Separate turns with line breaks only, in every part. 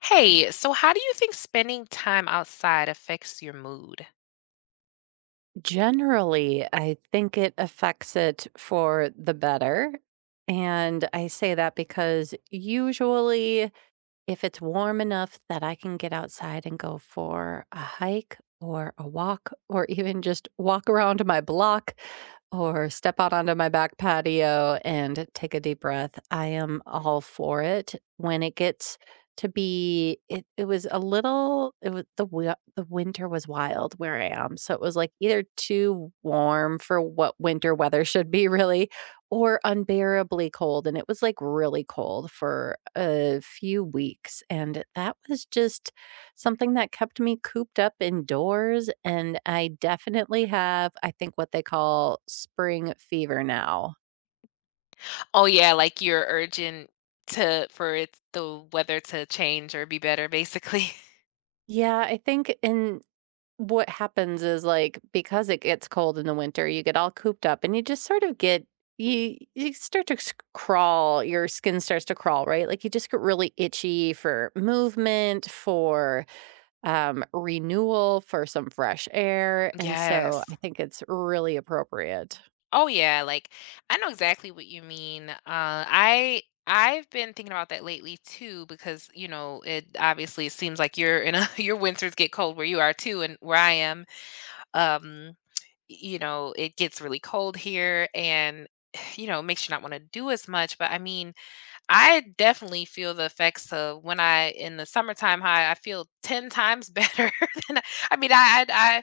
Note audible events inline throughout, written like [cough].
Hey, so how do you think spending time outside affects your mood?
Generally, I think it affects it for the better. And I say that because usually if it's warm enough that I can get outside and go for a hike or a walk [laughs] or even just walk around my block or step out onto my back patio and take a deep breath, I am all for it. When it gets to be, it was a little, it was the winter was wild where I am. So it was like either too warm for what winter weather should be really or unbearably cold, and it was, like, really cold for a few weeks, and that was just something that kept me cooped up indoors, and I definitely have, I think, what they call spring fever now.
Oh yeah, like you're urging to for it the weather to change or be better, basically. [laughs]
Yeah, I think and what happens is, like, because it gets cold in the winter, you get all cooped up, and you just sort of get. Your skin starts to crawl, right? Like, you just get really itchy for movement, for renewal for some fresh air, and so
Yes.
I think it's really appropriate.
Oh yeah, like I know exactly what you mean. I've been thinking about that lately too because, you know, it obviously it seems like you're in a [laughs] your winters get cold where you are too and where I am. Um, you know, it gets really cold here and [sighs] you know, it makes you not want to do as much, but I mean I definitely feel the effects of when I in the summertime high, I feel 10 times better [laughs] than I mean, I, I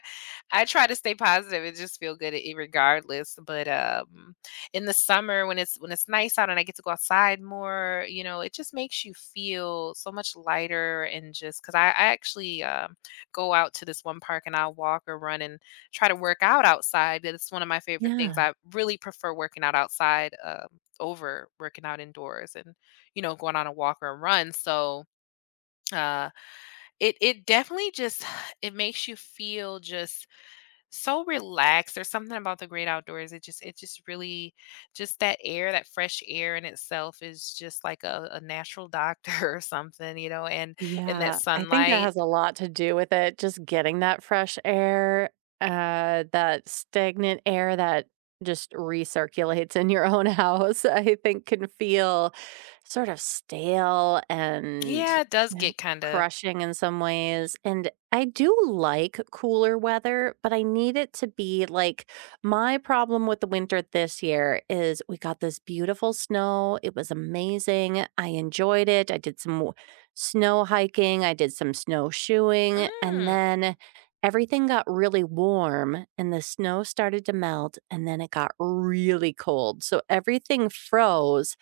I try to stay positive and just feel good regardless. But in the summer when it's nice out and I get to go outside more, you know, it just makes you feel so much lighter and just because I actually go out to this one park and I'll walk or run and try to work out outside. That's one of my favorite things.
Yeah.
I really prefer working out outside over working out indoors. And you know, going on a walk or a run. So uh it definitely just [sighs] it makes you feel just so relaxed. There's something about the great outdoors. It just really just that air, that fresh air in itself is just like a natural doctor [laughs] or something, you know, and that
Yeah, I think that
sunlight.
has a lot to do with it, just getting that fresh air, that stagnant air that just recirculates in your own house, [laughs] I think can feel sort of stale and
Yeah, it does
uh,
get kind of
crushing in some ways. And I do like cooler weather, but I need it to be like, my problem with the winter this year is we got this beautiful snow. It was amazing. I enjoyed it. I did some snow hiking, I did some snowshoeing, and
mm,
then everything got really warm and the snow started to melt and then it got really cold. So everything froze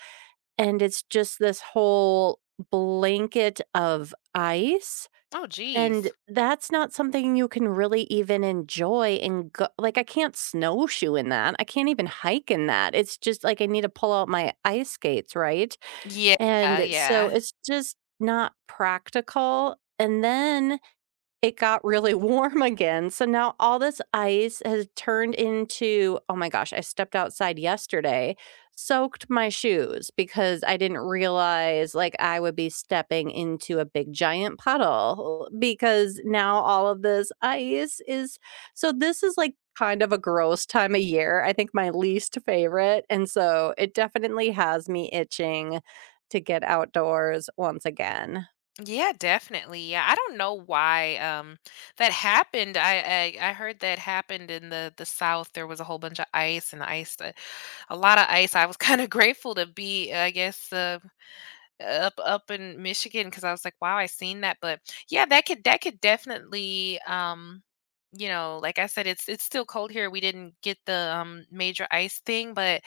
and it's just this whole blanket of ice,
oh
and
geez.
that's not something you can really even enjoy and go like, I can't snowshoe in that. I can't even hike in that. It's just like I need to pull out my ice skates, right?
Yeah,
And so
yeah.
it's just not practical. And then it got really [laughs] warm again. So now all this ice has turned into, oh my gosh, I stepped outside yesterday, soaked my shoes because I didn't realize like I would be stepping into a big giant puddle because now all of this ice is, so this is like kind of a gross time of year. I think my least favorite. And so it definitely has me itching to get outdoors once again.
Yeah, definitely. Yeah, I don't know why that happened. I heard that happened in the south. There was a whole bunch of ice and ice, a lot of ice. I was kind of [laughs] grateful to be, I guess, up in Michigan because I was like, wow, I seen that. But yeah, that could definitely, you know, like I said, it's still cold here. We didn't get the major ice thing, but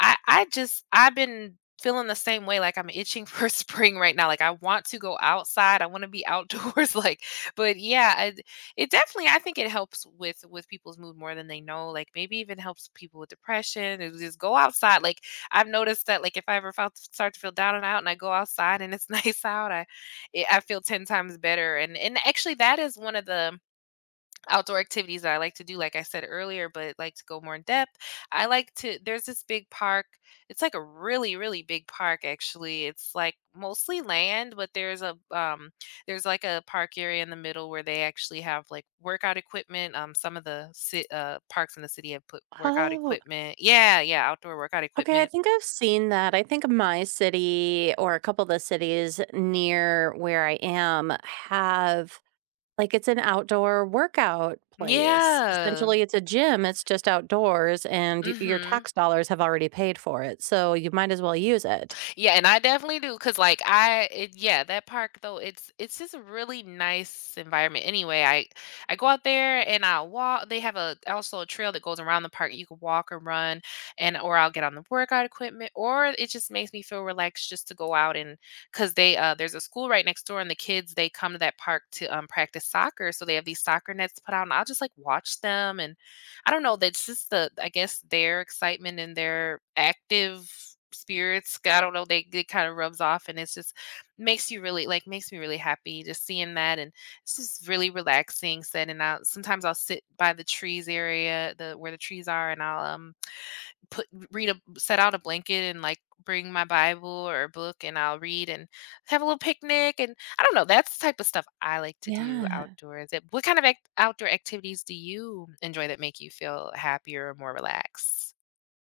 I've been feeling the same way, like, I'm itching for [laughs] spring right now, like, I want to go outside, I wanna be outdoors, [laughs] like but, yeah, I it definitely I think it helps with people's mood more than they know, like, maybe even helps people with depression, and just go outside, like, I've noticed that, like, if I ever felt start to feel down and out and I go outside and it's [laughs] nice out, I feel 10 times better, and actually, that is one of the outdoor activities that I like to do, like I said earlier, but like to go more in depth. I like to, there's this big park. It's like a really, really big park, actually. It's like mostly land, but there's there's like a park area in the middle where they actually have like workout equipment. Some of the parks in the city have put workout
Oh,
equipment. Yeah. Yeah. Outdoor workout
okay, I
equipment.
think I've seen that. I think my city or a couple of the cities near where I am have, like, it's an outdoor workout place.
Yeah.
Essentially, it's a gym, it's just outdoors, and y-
Mm
your
hmm.
tax dollars have already paid for it. So you might as well use it.
Yeah, and I definitely do because, like, yeah, that park though it's just a really nice environment. Anyway, I go out there and I walk. They have a also a trail that goes around the park. You can walk or run, and or I'll get on the workout equipment, or it just makes me feel relaxed just to go out and because they there's a school right next door, and the kids they come to that park to practice soccer, so they have these soccer nets put out, and I'll just like watch them and I don't know. That's just the I guess their excitement and their active spirits. I don't know. They it kind of rubs off, and it's just makes you really like makes me really happy just seeing that, and it's just really relaxing. Setting out. Sometimes I'll sit by the trees area, the where the trees are, and I'll put read a set out a blanket and like bring my Bible or a book and I'll read and have a little picnic and I don't know. That's the type of stuff I like to do
Yeah.
outdoors. What kind of outdoor activities do you enjoy that make you feel happier or more relaxed?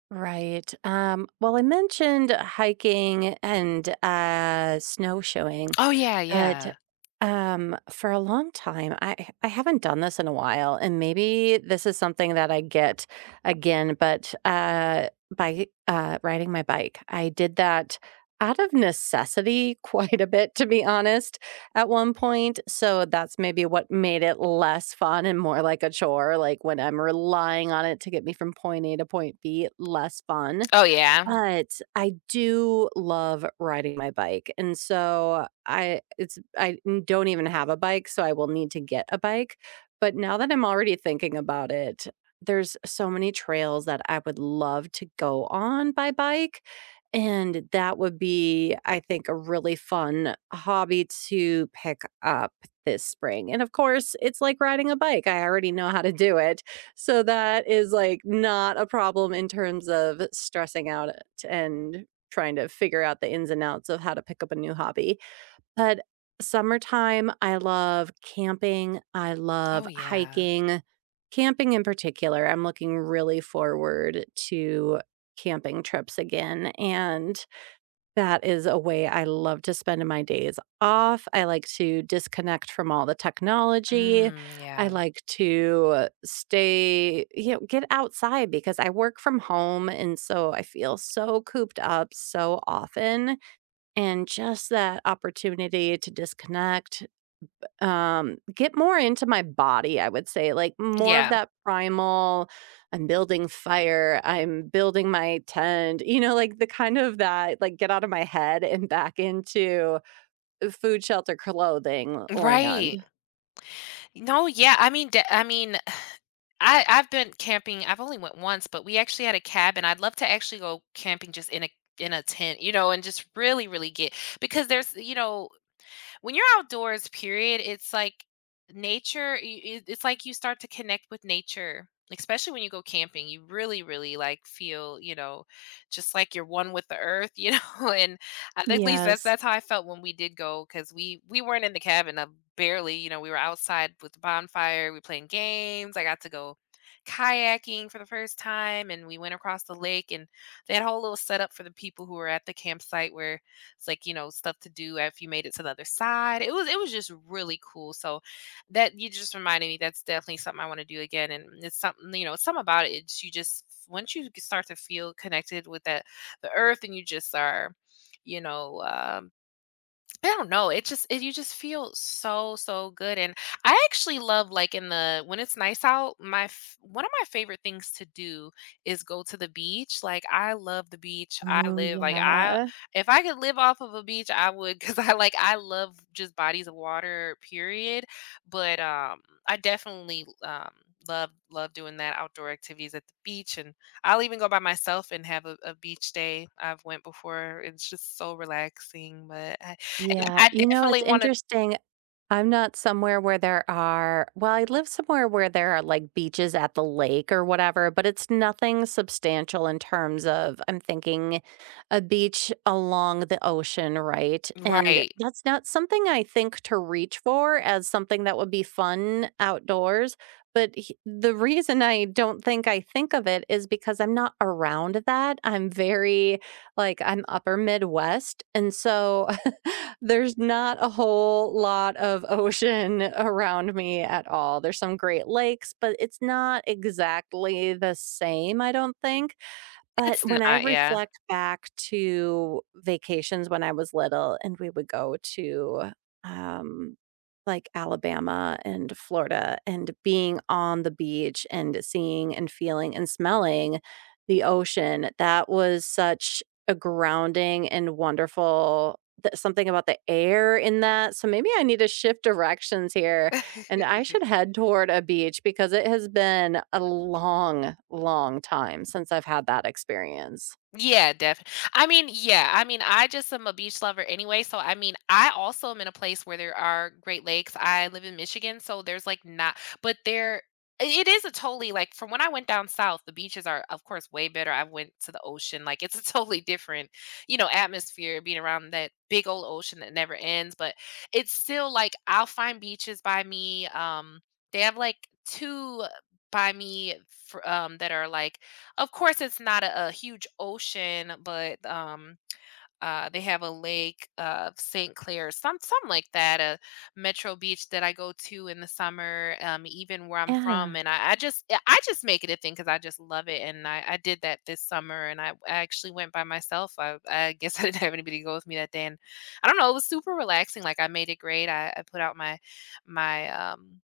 Right. Well, I mentioned hiking and snowshoeing.
Oh yeah,
But,
yeah.
for a long time, I haven't done this in a while, and maybe this is something that I get again, but, by, riding my bike, I did that out of necessity [laughs] quite a bit, to be honest, at one point, so that's maybe what made it less fun and more like a chore, like, when I'm relying on it to get me from point A to point B, less fun.
Oh yeah.
But I do love riding my bike, and so I don't even have a bike, so I will need to get a bike, but now that I'm already thinking about it, there's so many trails that I would love to go on by bike, and that would be, I think, a really fun hobby to pick up this spring. And of course, it's like riding a bike, I already know how to do it, so that is like not a problem in terms of stressing out and trying to figure out the ins and outs of how to pick up a new hobby. But summertime, I love camping, I love
Oh yeah.
hiking. Camping in particular, I'm looking really forward to camping trips again, and that is a way I love to spend my days off. I like to disconnect from all the technology.
Mm,
I
yeah.
like to stay, you know, get outside because I work from home. And so I feel so cooped up so often. And just that opportunity to disconnect, get more into my body, I would say, like, more of
Yeah.
that primal, "I'm building fire, I'm building my tent," you know, like, the kind of that, like, get out of my head and back into food, shelter, clothing land.
Right. No, yeah. I mean, I I've been camping. I've only went once, but we actually had a cabin. I'd love to actually go camping just in a tent, you know, and just really, really get because there's, you know, when you're outdoors, period, it's like nature. It's like you start to connect with nature, especially when you go camping. You really, really like feel, you know, just like you're one with the earth, you know. [laughs] And I think at least that's
Yes.
that's how I felt when we did go because we weren't in the cabin, barely. You know, we were outside with the bonfire. We playing games. I got to go kayaking for the first time and we went across the lake and they had a whole little setup for the people who were at the campsite where it's like, you know, stuff to do if you made it to the other side. It was just really cool. So that you just reminded me that's definitely something I want to do again. And it's something, you know, it's something about it. It's you just once you start to feel connected with that the earth and you just are you know, I don't know. It just it, you just feel so so good, and I actually love like in the when it's nice out. One of my favorite things to do is go to the beach. Like I love the beach. I
Oh,
live like I
yeah.
If I could live off of a beach, I would because I like I love just bodies of water. Period. But I definitely love love doing that outdoor activities at the beach, and I'll even go by myself and have a beach day. I've went before. It's just so relaxing, but.
Yeah,
I
you know, it's
definitely wanna
interesting. I'm not somewhere where there are, well, I live somewhere where there are, like, beaches at the lake or whatever, but it's nothing substantial in terms of, I'm thinking a beach along the ocean, right? And
Right.
that's not something I think to reach for as something that would be fun outdoors, but h the reason I don't think, I think of it, is because I'm not around that. I'm very, like, I'm upper Midwest, and so [laughs] there's not a whole lot of ocean [laughs] around me at all. There's some Great Lakes, but it's not exactly the same, I don't think. But
It's
when I
not, yeah.
reflect back to vacations when I was little and we would go to, um, like, Alabama and Florida, and being on the beach and seeing and feeling and smelling the ocean, that was such a grounding and wonderful th something about the air in that, so maybe I need to shift directions here and
[laughs]
I should head toward a beach, because it has been a long, long time since I've had that experience.
Yeah, definitely. I mean, yeah, I mean, I just am a beach lover anyway, so I mean, I also am in a place where there are Great Lakes. I live in Michigan, so there's like not but there it is a totally like from when I went down south, the beaches are of course way better. I went to the ocean. Like it's a [laughs] totally different, you know, atmosphere being around that big old ocean that never ends, but it's still like I'll find beaches by me. They have like two by me for, that are like of course, it's not a huge ocean, but they have a lake of St. Clair, some like that, a Metro Beach that I go to in the summer, even where I'm from,
Yeah.
and I just I just make it a thing because I just love it, and I did that this summer, and I actually went by myself. I guess [laughs] I didn't have anybody to go with me that day, and I don't know, it was super relaxing. Like I made it great. I put out my my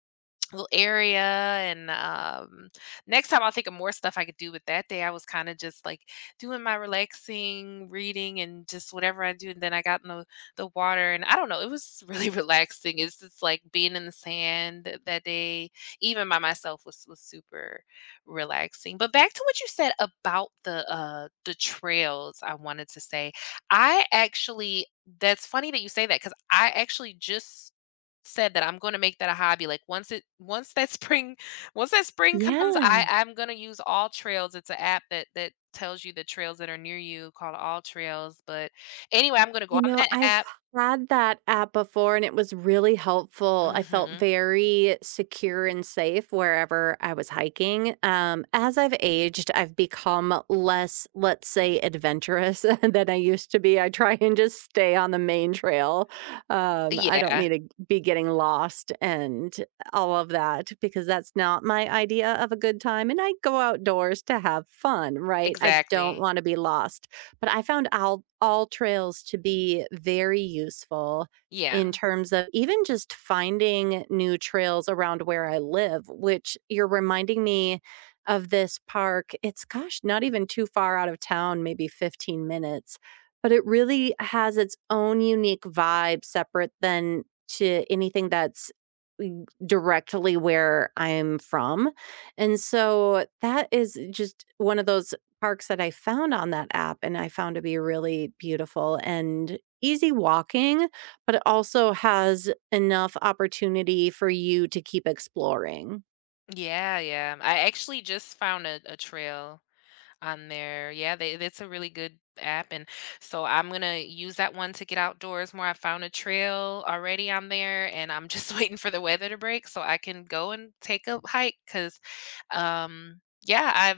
little area and next time I'll think of more stuff I could do with that day. I was kind of just like doing my relaxing reading and just whatever I do and then I got in the water and I don't know, it was really [laughs] relaxing. It's just like being in the sand that day, even by myself was super relaxing. But back to what you said about the trails, I wanted to say. I actually that's funny that you say that because I actually just said that I'm gonna make that a hobby. Like once that spring [laughs] once that spring comes, I
Yeah.
I'm gonna use All Trails. It's an app that that tells you the trails that are near you called All Trails. But anyway, I'm gonna go
You
on
know,
that
I've
app.
had that app before and it was really helpful. I felt
Mhm.
very secure and safe wherever I was hiking. As I've aged, I've become less, let's say, adventurous [laughs] than I used to be. I try and just stay on the main trail. I don't
Yeah,
need to be getting lost and all of that because that's not my idea of a good time. And I go outdoors to have fun, right? I don't
exactly.
want to be lost. But I found All Trails to be very useful in
Yeah.
terms of even just finding new trails around where I live, which you're reminding me of this park. It's, gosh, not even too far out of town, maybe 15 minutes, but it really has its own unique vibe, separate than to anything that's, directly where I'm from. And so that is just one of those parks that I found on that app and I found to be really beautiful and easy walking, but it also has enough opportunity for you to keep exploring.
Yeah, yeah. I actually just found a trail on there. Yeah, they, that's a really good app. And so I'm going to use that one to get outdoors more. I found a trail already on there and I'm just [laughs] waiting for the weather to break so I can go and take a hike because, yeah,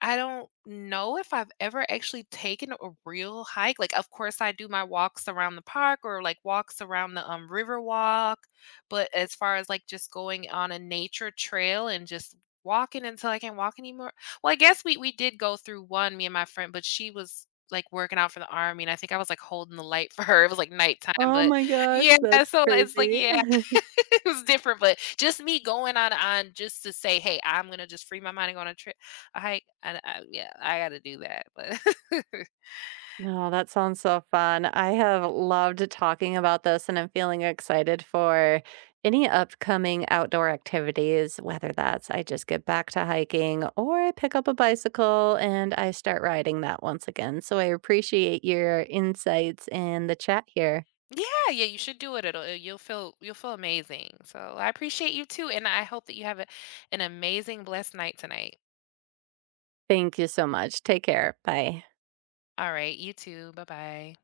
I don't know if I've ever actually taken a real hike. Like, of course, I do my walks around the park or like walks around the river walk. But as far as like just going on a nature trail and just walking until I can't walk anymore. Well, I guess we did go through one, me and my friend, but she was like working out for the army. And I think I was like holding the light for her. [laughs] It was like nighttime.
Oh
But
my gosh,
yeah,
that's
so it's like,
crazy.
yeah,
[laughs]
[laughs] it was different. But just me going on just to say, hey, I'm going to just free my mind and go on a hike, and I yeah, I gotta do that, but [laughs]
No, that sounds so fun. I have loved talking about this and I'm feeling excited for any upcoming outdoor activities, whether that's I just get back to hiking or I pick up a bicycle and I start riding that once again. So I appreciate your insights and the chat here.
yeah, yeah, you should do it. It'll you'll feel amazing. So I appreciate you too, and I hope that you have a, an amazing, blessed night tonight.
Thank you so much. Take care. Bye.
All right, you too. Bye bye.